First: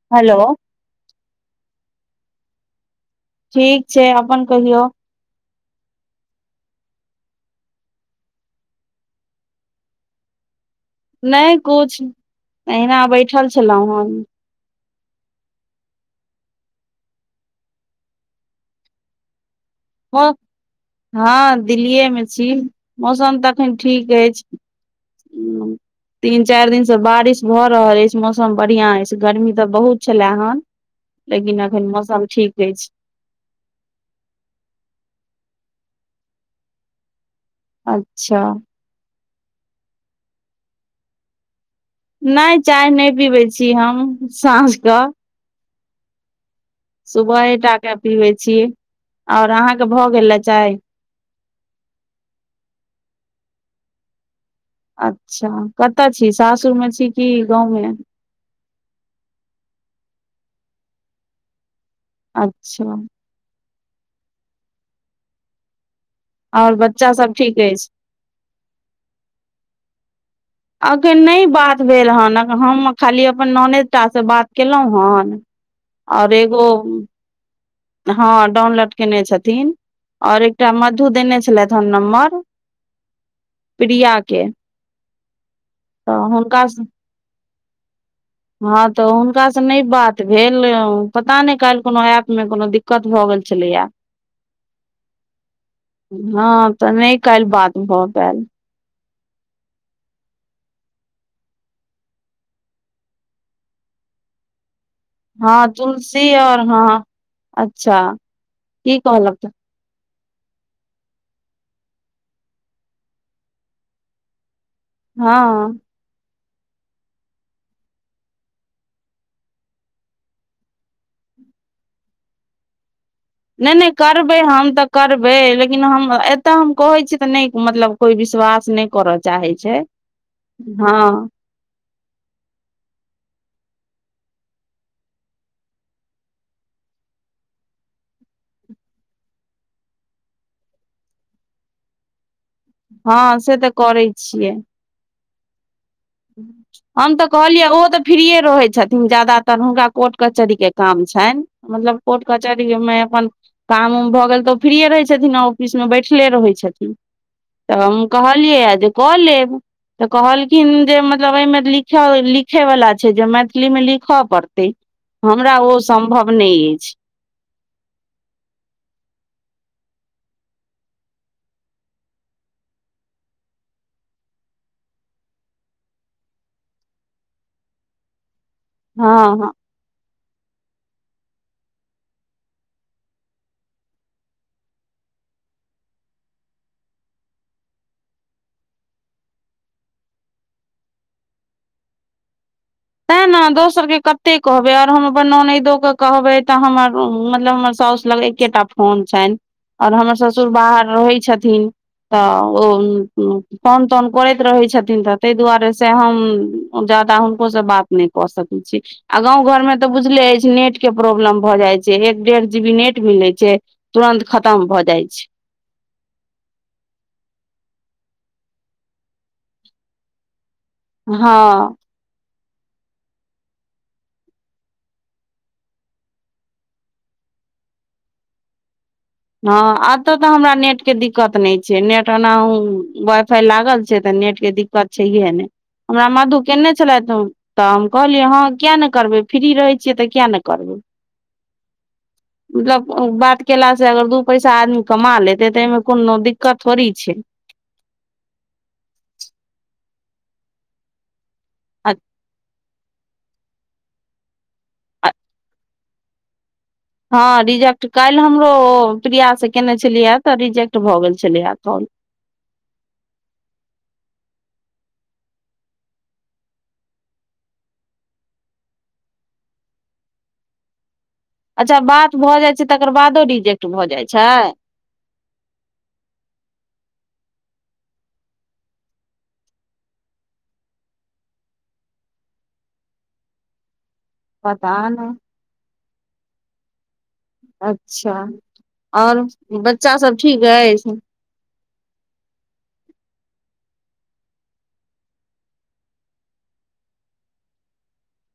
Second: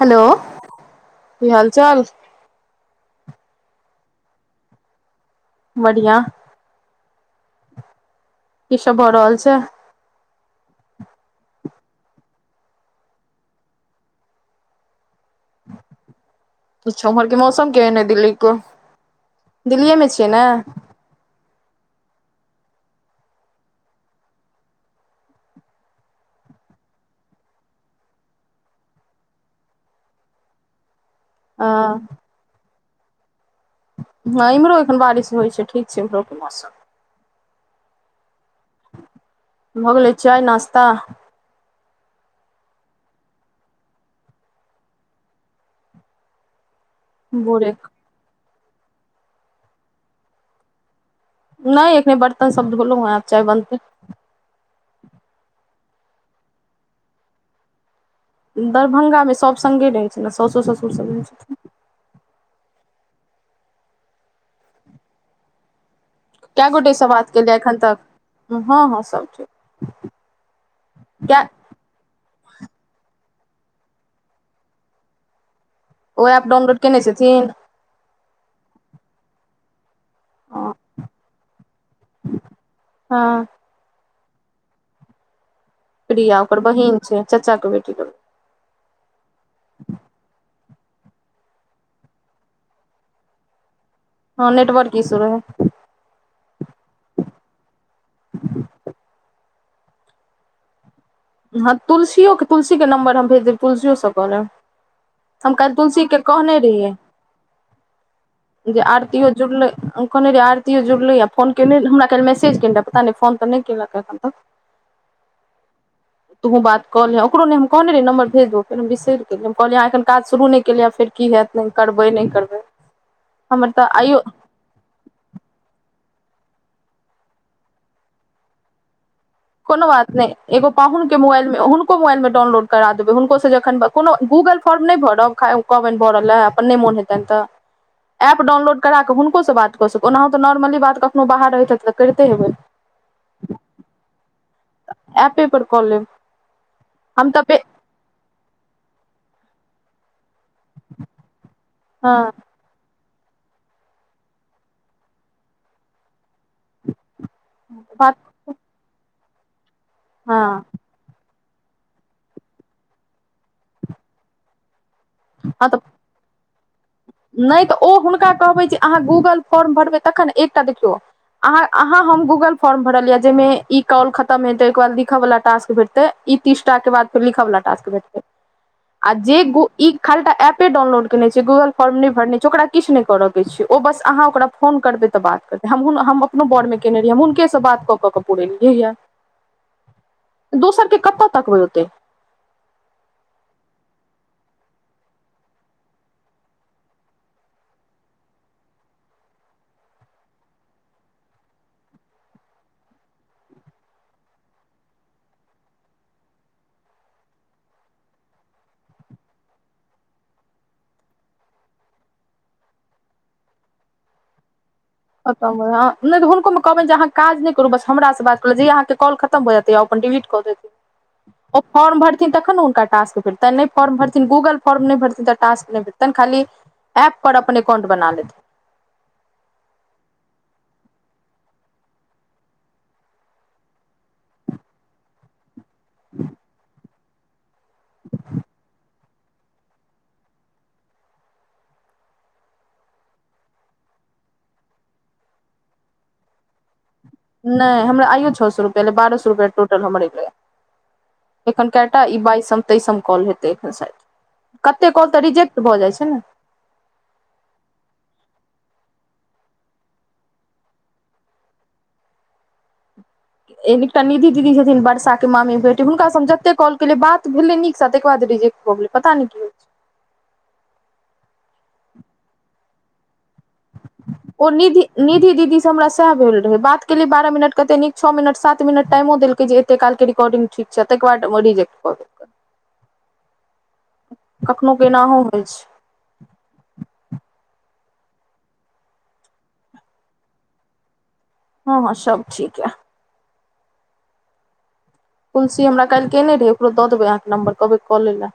Hello की हाल चाल ठीक छै अपन कहियौ बढ़िया की सब भऽ रहल छै नहि कुछ अहिना बैठल छलहुँ हन किछ उम्हरके मौसम केहन दिल्ली को दिल्लीए मे छियै मौ- ने हँ दिल्लीे मे छी मौसम तऽ अखन ठीक अछि उम्म, [inaudible] तीन चारि दिन से बारिश भऽ रहल अछि मौसम बढ़िया अछि गर्मी तऽ बहुत छले आहन [inaudible] लेकिन अखन हँ मौसम ठीक अछि ह इमहरो एखन बारिश होइ छै ठीक छै एमहरोके के मौसम अच्छा भऽ गेलै चाय नाश्ता नहि चाय नहि पीबैत छी हम साँझक सुबहे भोरे टा के पीबै छी ओर अहाँके भऽ गेल चाय नहि एखने बर्तन सब धोलू हैं आब चाय बनते अच्छा कतऽ छी सासुरमे छी कि गाँवमे दरभंगामे सभ संगे रहै छै ने सउस ससुर सभ रहै छथिन अच्छा कए और गोटेसँ बच्चा बात सब केलियै ठीक एखन अछि तक हँ हँ सभ ठीक एखन क्या नहि बात भेल हेन हम खाली अपन नानेद टासँ बात केलहुँ हन आर एगो जी हँ डाउनलोड केने छथिन ओर एकटा मधु देने छलथ हेन नम्बर हँ प्रिया के तऽ प्रिया हुनका ओकर बहिन छै चाचा के बेटी के हँ तऽ हुनका से नहि बात भेल पता नहि काल कोनो ऐप मे कोनो दिक्क कत भऽ गेल छलैया हँ नेटवर्क इसू रहै हँ तऽ नहि काल्हि बात भऽ पेयल हँ तुलसियोे तुलसीके नम्बर हम भेज देब तुलसियोसँ कऽलेब हम हँ काल्ह तुलसी के कहने और रहियै हँ अच्छा जे की आरतीयो कहलक जुड़लै कहने रहि आरतीयो जुड़लैएँ फोन कयने हमरा काल मैसेज केने रह पता नहि फोन तऽ नहि केलक एखन तक हाँ तुहु बात कहले ओकरो नहि हम कहने रहि नम्बर भेज देब फे हम बिसरि केलियै कहलियै एखन काज शुरू नहि केलियै फेर की हेत नहि करबै नहि करबै हमर नइ तऽ नइ आइयो करबै हम तऽ करबै लेकिन हम एतअ हम कहै छीयै तऽ नहि मतलब कोई विश्वास नहि करत कोनो बात नहि एगो पाहुन के मोबाइल मे हुन को मोबाइल मे डाउनलोड करा देबै हुनको से जखन कोनो गूगल फॉर्म नहि भरब कहबैन भरैल अपन नइ मोन हेत हेतैन तऽ एप डाउनलोड करा कऽ हुनकोसँ बातऽ सकू ओना तऽ नॉर्मली बात कखनो बाहर रहिते तऽ करिते हेबै हँ से तऽ करै छियै एपे पर कऽ लेब हम तऽ कहलियै ओहो तऽ फ्रीये रहै छथिन ज्यादातर हुनका कोर्ट कचहरी के काम छैन मतलब कोर्ट हँ कच मे अपन काम उम भऽ गेल तऽ ओ फ्रीये रहै छथिन ऑफिस मे बैठले रहै छै छथि तऽ बात कहलिए हन जे कऽ लेब तऽ हँ कहलखिन जे मतलब एहिमे लिखे वला छै जे मैथिली मे लिखअ पड़तै हमरा ओ सम्भव नइ अछि नइ तऽ ओ हुनका कहबै जे अहाँ गूगल फॉर्म भरबै तखन एकटा देखियौ आहाँ आहाँ हम गूगल फोर्म भरलिया जेहिमे ई कॉल खतम हेते ओके बाद लिखय वाल टास्क भेट तऽ ई तीसटा के बाद फेर लिखावला टाक्स भेटतै आ हँ जे हँ गु ई खालटा एपे डाउनलोड कने छै गूगल फॉर्म नहि भरने छै ओकरा किछ नहि करके छै ओ बस अहाँ ओकरा फोन करबै तऽ बात करतै हमहु हम अपनो बरमे कयने रहि हम हुनकेसँ बात कऽ कऽ के पुरेलियै यै दोसर कऽ केतअ तकबै ओते तेँ ने दोसरके कते कहबै आओर हम अपन ननैदोे कहबै तऽ हमर मतलब हमर साउस लगै एकेटा फोन छैन आओर हमर ससुर बाहर रहै छथिन तऽ ओ फोन तौन करैत रहैत छथिन तऽ ताहि दुआरे से हम जादा हुनको सँ बात नहि कऽ सकै छी आ गाँव घर में तऽ बुझले अछि नेट के प्रॉब्लम भऽ जाइ छै एक डेढ़ जी बी नेट मिलै छै तुरन्त खत्म भऽ जाइत छै तऽ हुनकोमे कहबनि जे अहाँ काज नहि करू बस हमरासँ बात करल जे अहाँके कॉल खतम भऽ जेतै य अपन डिलीट कऽ देबै ओ हँ फर्म भरि तखन ने हनका टास्क भेटतनि नहि फॉर्म भरथिन गूग फॉर्म नई भरथिन तऽ टास्क नइ भेटतैन खाली एप पर अपन एककाउंट बना लेतै हँ एतऽ तऽ हमरा नेट के दिक्कत नइ छै नेट एनाहुँ वाई फाई लागल छै तऽ नेट के दिक्क दिकक छहिये नइ हमरा मधु केने छलैथ तऽ हम कहलियै हँ किया नइ करबै फ्री रहै छियै तऽ किया ने करबै मतलब बात केला सँ अगर दू पैसा आदमी कमा लेतै तऽ एहिमे कोनो दिक्कत थोड़ी छै नहि हमरा आइयो छ सौ रुपया एलै बारह सौ रुपैया टोटल हमर एलै एखन कएटा ई बाइसम तेइसम कॉल हेतै एखन सायद कते कॉल तऽ रिजेक्ट भऽ जाइ छै नऽ हँ रिजेक्ट काल्हि हमरो ओ प्रियासँ केयने छलिय हे तऽ रिजेक्ट भऽ गेल छलै हे कॉल ए एकटा निधि दीदी छथिन वर्षाके मामी बेटी हुनकासँ हम जतेक कॉल केलियै बात भेलै नीकसँ ताकर बाद रीजेक्ट भऽ गेल पता नइ की होइ छै अच्छा बात भऽ जाइ छै तकर बादो रिजेक्ट भऽ जाइ छै निधी दीदी से हमरा सेह भेल रहै बात केलियै बारह मिनट कते नीक छ मिनट सात मिनट टाइमो देलकै जे एते कालके रिकॉर्डिंग ठीक छै ताहि के बाद रिजेक्ट कऽ देलकै पता कखनो कऽ नहि एनाहुँ होइ छै अच्छा आओर बच्चा सब ठीक अछि हँ हँ सब ठीक य तुलसी हमरा काल्हि केने रहै ओकरो दऽ देबै अहाँके नम्बर कहबै कऽ लैय लऽ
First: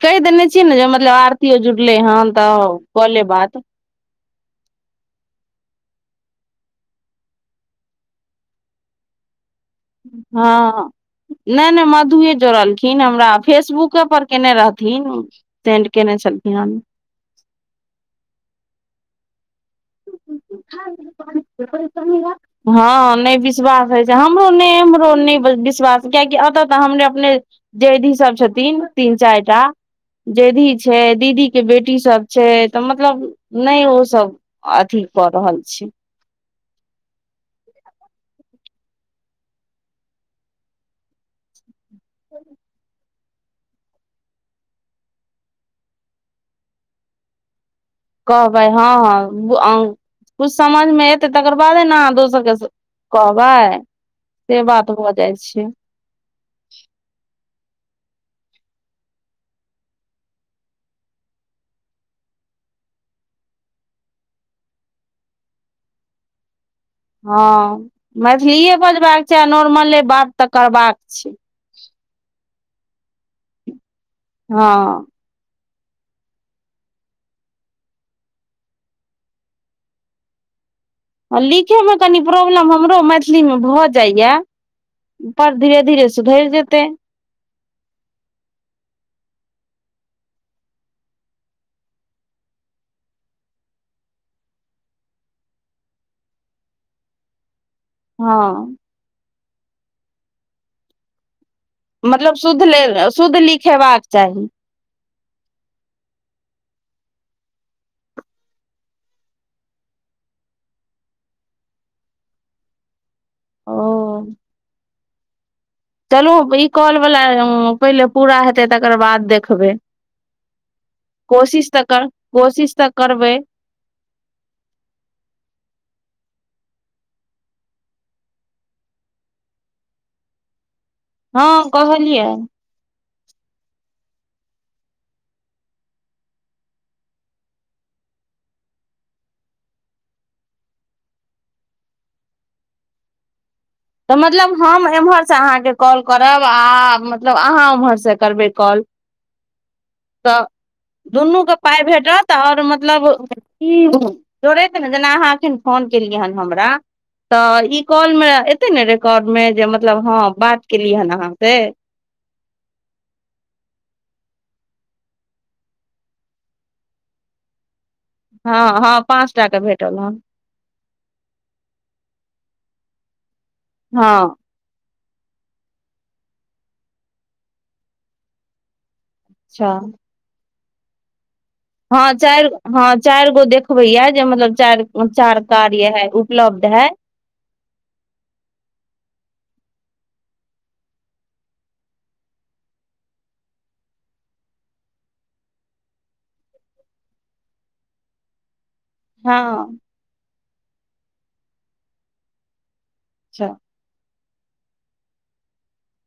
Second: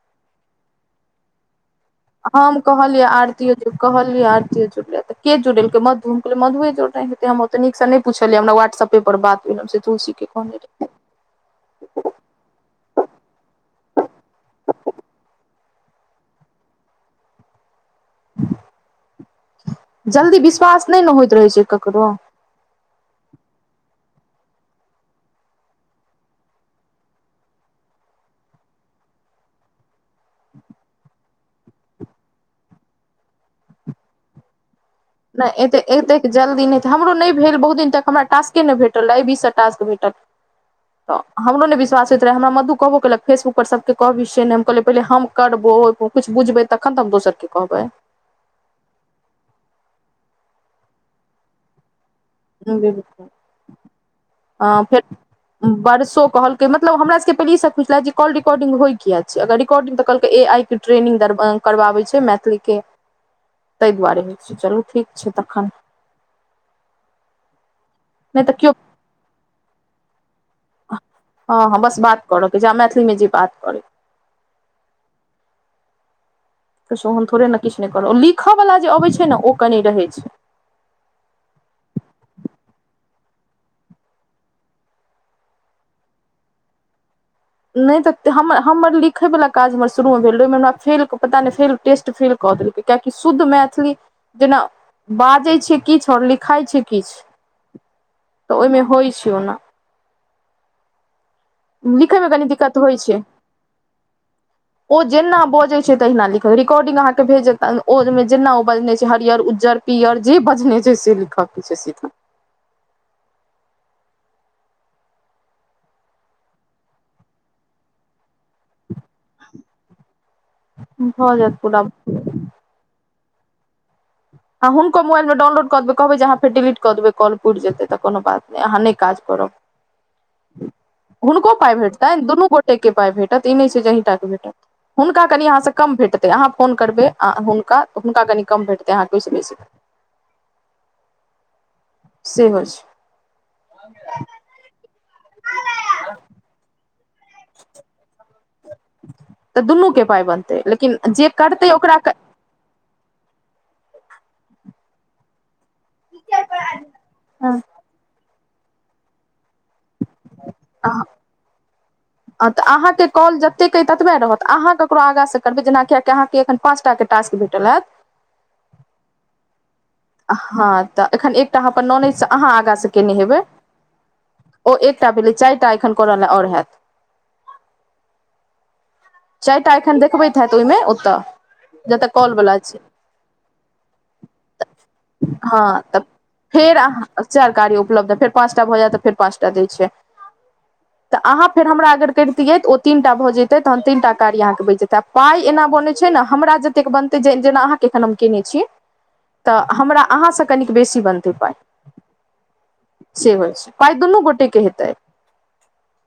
कहि देने छियै ने जे मतलब आरतीयै जुड़लै हन हम तऽ कहलियै कऽ लेब आरतीयो बात जे कहलियै आरतियो जुड़लै तऽ जुड़ेलकै मधु मधुए जुड़ले हेतै हम ओते नीकसँ नइ पुछलियै हमरा वाट्सप पेप पर बात भी हँ नहि नहि मधुए जोड़लखिन हमरा फेसबुके पर केने रहथिन सेंड केने छलखिन हं जल्दी विश्वास नहि ने होइत रहै छै ककरो [unintelligible] हँ नहि विश्वास होइ छै हमरो नहि हमरो नहि विश्वास कीयाकि एतऽ तऽ हमर अपने जैधी सब छथिन तीन चारिटा जेधी छै दीदी के बेटी सब छै तऽ मतलब नहि ओ सब अथी कऽ नहि रहल एते छै एते जल्दी नहि तऽ हमरो नहि भेल बहुत दिन तक हमराटास्के नहि भेटल अहि बीससँ टास्क भेटल तऽ हमरो नहि विश्वास होइत रहै हमरा मधु कहबो केलक फेसबुकप पर सभके कहबि से नहि हम कहलियै पहिले हम करबो किछु बुझबै तखन तऽ हम दोसर के कहबै कहबै हँ हँ कुछ समझमे एतै तकर बादे ने अहाँ दोसर बिलकुल कहबै से बात भऽ जाइ छै बड़सो कहल मतलब हमरा सबके पहिले ई सब खुछ छलथि जे कॉल रिकॉर्डंग होइ किया अगर रिकॉर्डंग तऽलक ए आ ट्रेनिंग करबाबै छै मैथिलीक के ताहि दुआरे होइ छै चलू ठीक छै तखन हँ नहि तऽ केओ मैथिलीए बजबाक छै आ नॉर्मले बात तऽ करबाक छै हँ हँ बस बात करऽके जे आ मैथिलीमे जे बात करै हँ हम थोड़े ने किछु नहि करबहु लिखयवला जे अबैत छै ने ओ कनि रहै छै हँ लिखैमे कनि प्रॉब्लम हमरो मैथिलीमे भऽ जाइए पर धीर धीरे सुधरि जेतै नहि तऽ हम हमर लिखय वला काज हमर शुरू मे भेल रहै ओहिमे हमरा फेलके पता नहि फ टेस्ट फेल कौपि कियाकी कि शुद्ध मैथिली जेना बाजै छै किछु आओर लिखाइ छै किछु तऽ हँ ओहिमे होइ छै ओ ने लिखयमे मतलब कनी दिक्कत होइ शुद्ध छै शुद्ध लिखेबाक चाही ओ जेना बजैत छै तहिना लिखत रिकॉर्डिंग अहाँकेँ भेज देतता ओहिमे जेना ओ बजने छै हरियर उज्जर पीअर जे बजने छै से लिखऽके छै सीधा ओ [inaudible] चलू ई कॉल वाला पहिले पूरा हेतै तकर बाद देखबै भऽ जायत कोशिश पूरा तऽ कर कोशिश तऽ करबै आब हुनको मोबाइलमे डाउनलोड क देब कहबै जे अहाँ फेर डिलीटऽ देब कॉल पूरि जेतै तऽ कोनो बाछ नै अहाँ नहि काज करब हँ हुनको पाय भेटतैन कहलियै दुनू गोट के पाय भेटत ई नहि छै जे अहिंटाके भेटत हुनका कनि अहाँ से कम भेटतेै अहाँ फोन करबनि आ हुनका हुनका कनी कम भेटतै कि सु नहि सेहो छै तऽ मतलब हम एम्हर से अहाँके कॉल करब आ मतलब अहाँ ओम्हर से करबै काॅल तऽ दुनूके पाइ तऽ बनतै लेकिन जे दुनूके करतै पाय ओकरा भेटत त आओर मतलब की जोड़ेत ने जेना अहाँ एखन फोन केलियै हन हमरा तऽ हँ ई कॉल मे एतै ने रेकौडमे जे म मतलब हँ बात केलिय हन अहाँ से तऽ अहाँकेँ कॉल जतेक अइ ततबे रहत अहाँ ककरो आगाँसँ करबै जेनाकि यकि अहाँकेँ एखन पाँच टा के टास्क भेटल हैत हँ हँ पाँचटा के भेटल हँ हँ तऽ एखन एकटा अहाँ अपन नॉलेजसँ आगाँ से केयने हेबै? हँ ओ एकटा पीएचडी चारि टा एखन करलए आओर हेत? चारि टा अच्छा एखन देखबै, तऽ ओहिमे ओतऽ। जतऽ हँ, कॉल चारि वला छै हँ, चारि गो देखबै यऽ, मतलब जे चारि हँ तऽ कार उपलब्ध फेर अछि। अहाँ चारि कार उपलब्ध अछि, फेर पाँचटा भऽ जायत तऽ पाँचटा दै छै। तऽ अहाँ फेर हमरा अगर करितियै, तऽ ओ तीनटा भऽ जेतै तहन। तीनटा काज अहाँके बचि जेतै आ पाय एना बनैत छै ने, हमरा जतेक बनतै, जेना अहाँके एखन हम केने छी। तऽ हँ हमरा अहाँसँ कनिक बेसी बनतै पाइ से होइ अच्छा छै पाय दुनू गोटेके हेतै।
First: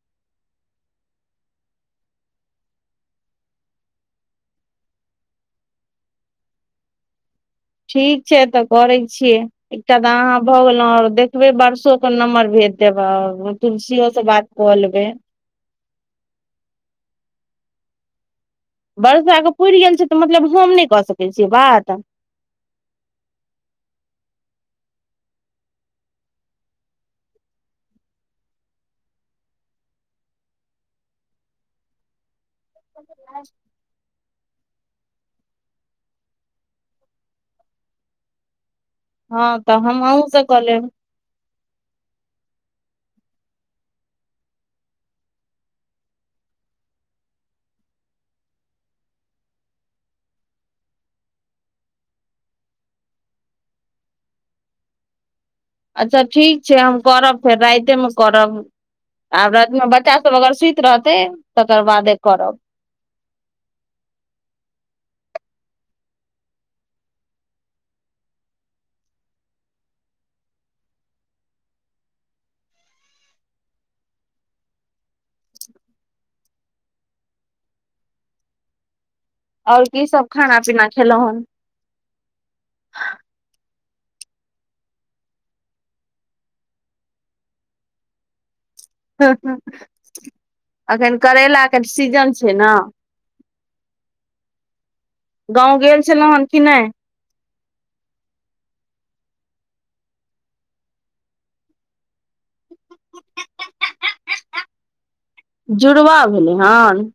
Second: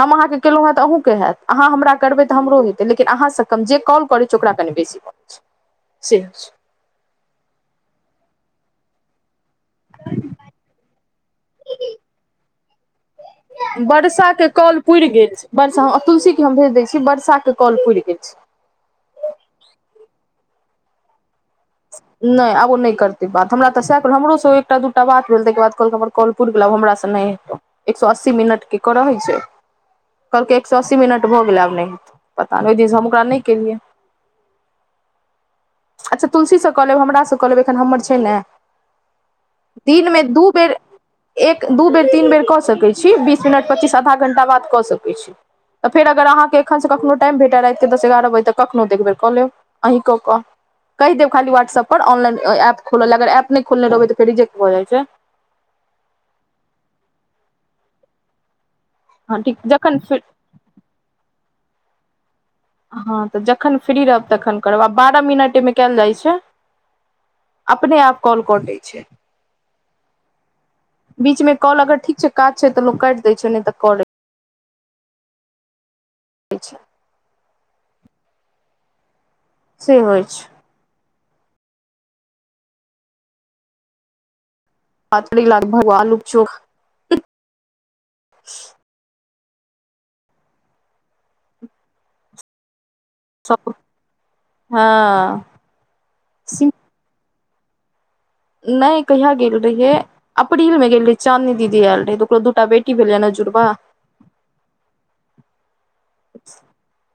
हम अहाँके केलहुँ हेत, अहूँके हेत। अहाँ हमरा करबै। हमरो हेतै, लेकिन अहाँसँ कम। जे काज करैत छै, ओकर कनि बेसी बनैत छै, से होइत छै। ठीक छै तऽ करै छियै। एकटा तऽ अहाँ भऽ गेलहुँ, आओर देखबऽ वर्षसो नम्बर भेजि देब, तुलसीयोसँ बात। क लेबै बर्षा तुलसी के हम भेज देय छी बर्षा के काॅल पुर गेल छै वर्षा के पुरि गेल छै। तऽ मतलब हम नहि कऽ सकैत छियै बात नहि आबो नहि करतै बात हमरा तऽ सएह हमरो से एकटा दूटा बात भेल ताहिके बादल हमर कॉल पूरे हमरासँ नहि हेतौ, एक सए अस्सी मिनटके कऽ रहै छै। कहलके एक सए अस्सी मिनट भऽ गेलै। आब नहि पता, ओहि दिनसँ हम ओकरा नहि केलियै। अच्छा तुलसीसँ कऽ लेब, हमरासँ कऽ लेब। एखन हमर छै ने, हँ तऽ हम दिनमे अहूँ से दू कऽ बेर। लेब एक दू बेर, तीन बेर कऽ सकैत छी। बीस मिनट, पच्चीस मिनट, आधा घण्टा बाद कऽ सकैत छी। तऽ फेर अगर अहाँके एखनसँ कखनो टाइम भेटय, राति एगारह बजे कखनो, तऽ एक बेर कऽ लेब। अहि कऽ क कहि देब, खाली व्हाट्सऐप पर ऑनलाइन एप खोलने रहबै। अगर एप नहि खोलने रहबै तऽ फेर रिजेक्ट भऽ जाइ छै। अच्छा ठीक छै। हम करब फेर रातिे मे करब हँ ठीक आब रातिमे जखन बच्चा फेर सभ अगर सुति रहतै तकर बादे करब। हँ तऽ जखन फ्री रहब तखन करब आब बारह मिनट एमे कयल जाइ छै। अपने आप कॉल कटै छै। बीच मे काॅल अगर ठीक छै काज छै तऽ लो काटि दे छै ने तऽ कलै अच्छा आओर से की होइ सभ खाना पीना खेलहुं हन पातली लागभग [unintelligible] आलूक चोखा एखन करैलाके सीजन छै ना सब हँ गाँव गेल छलहुँ हन की सिम नहि? नहि कहिया गेल रहियै अप्रैलमे गेल रहियै, चाँदनी दीदी एलआर रहै। ओकरो दुइटा बेटी भेलै, नहि जुड़वा। जुड़वा भेलै हन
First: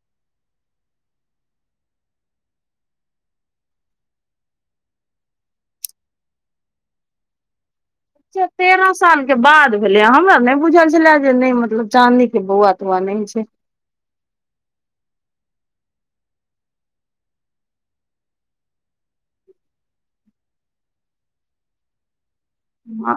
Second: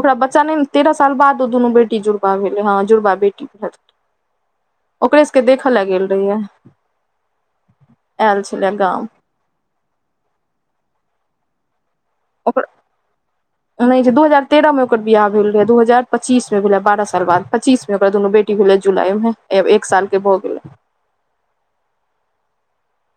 ओकरा बच्चा नहि भेलै ने, तेरह साल बाद ओ दुनू बेटी भेलै। हँ, जुड़वा बेटी भेलै। ओकरे सभके देखऽ ले गेल रहियै आयल छलै तेरह गाम सालके बाद भेलै। हमरा नहि बुझल छलै जे, मतलब चाँदनीक। ओकर बउआ तउआ नहि छै नहि, दू हजार तेह्रमे ओकर बियाह भेल रहै आ दू हजार पच्चीसमे बच्चा भेलै, बारह साल बाद, पच्चीसमे। ओकरा दुनू बेटी भेलै, जुलाईमे एक सालके भऽ गेलै।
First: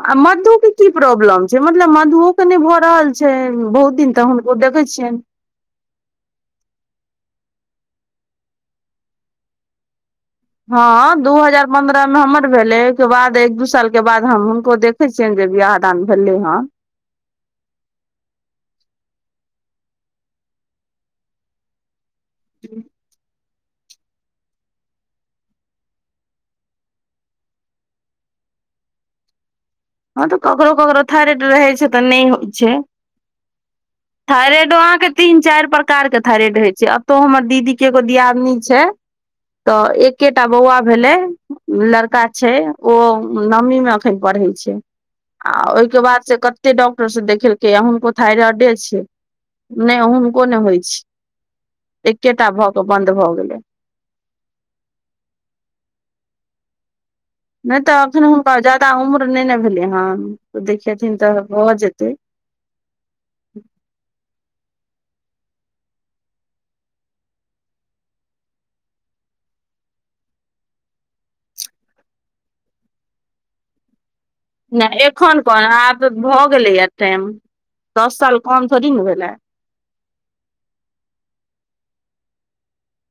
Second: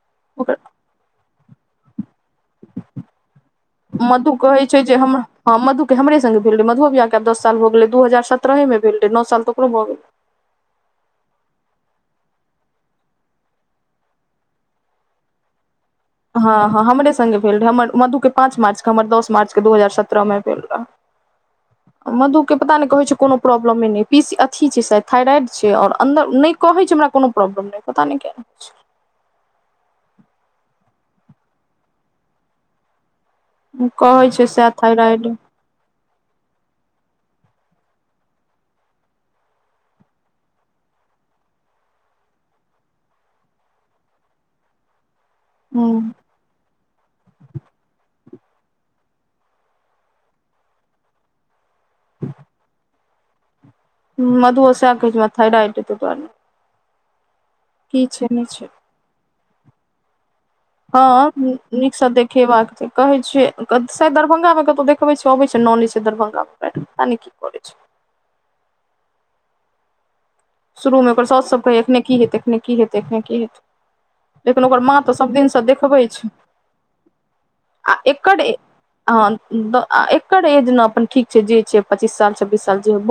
आ ओकर मधुके की प्रॉब्लम छै? मतलब, मधुओके नहि भऽ रहल छै, बहुत दिनसँ मधु तऽ। कहै छै देखै जे हम छियनि हँ, मधुके हमरे सङ्गे भेल रहै। मधुक बियाहके आब दस साल भऽ गेलै, दू हजार सत्रहमे भेल रहै। नौ साल तऽ ओकरो भऽ गेलै। हँ, दू हजार पन्द्रहमे हमर भेलै। ओहिके बाद एक दू सालके बाद हम हुनको देखैत छियनि जे बियाह भेल। हँ हँ, हमरे सङ्गे भेल रहै। मधुके पाँच मार्चके आ हमर दस मार्चके दू हजार सत्रहमे भेल रहै। मधुके पता नहि, कहैत छै कोनो। प्रॉब्लम नहि, पीसीओएस अथी छै, थाइराइड छै। आओर अन्दर नहि कहैत छै, हमरा कोनो प्रॉब्लम नहि पता नहि। अच्छा हँ तऽ ककरो ककरो थारेड रहै छै तऽ नहि होइ छै कहै छै सएह थाइरेडो अहाँ के थाइराइड तीन चार प्रका कार के थाइरेड रहे छै अब तो हमर दीदी के एगो दियादनी छै तऽ एकेटा बौआ भेलै लड़का छै ओ नवमी मे अखन पढ़ै छै आ हूँ ओहिके बाद से कते डॉक्टरसँ देखेलकैए हुनको थइराइडे छै नहि हुनको ने होइ छै एकेटा भऽ कऽ बन्द भऽ गेलै ह मधुओ सेहे कहइ छै ओकरा थाइराइड हेतै तोरमे नहि तऽ अखन नहि हुनका छै जादा उम्र नहि ने भेलियै हन देखेथिन तऽ भऽ जेतै खेबाक छै कहे छियै शायद दरभंगा मे कतौ देखबे छै अबे छै ननैद छै दरभंगा मे पता नै की कर छै शुरूमे ओकर साथ सब कहै एखने की हेतै एखने की हेतै एखने की हेतै लेकिन ओकर माँ नहि तऽ एखन सबदिनसँ कोन देखबै आब छै भऽ गेलैए टाइम आ दस एकर साल ए कम थोड़ी ने भेलै ह एकर एज ने अपन ठीक छै जे छै पच्चीस साल छब्बीस साल जे छै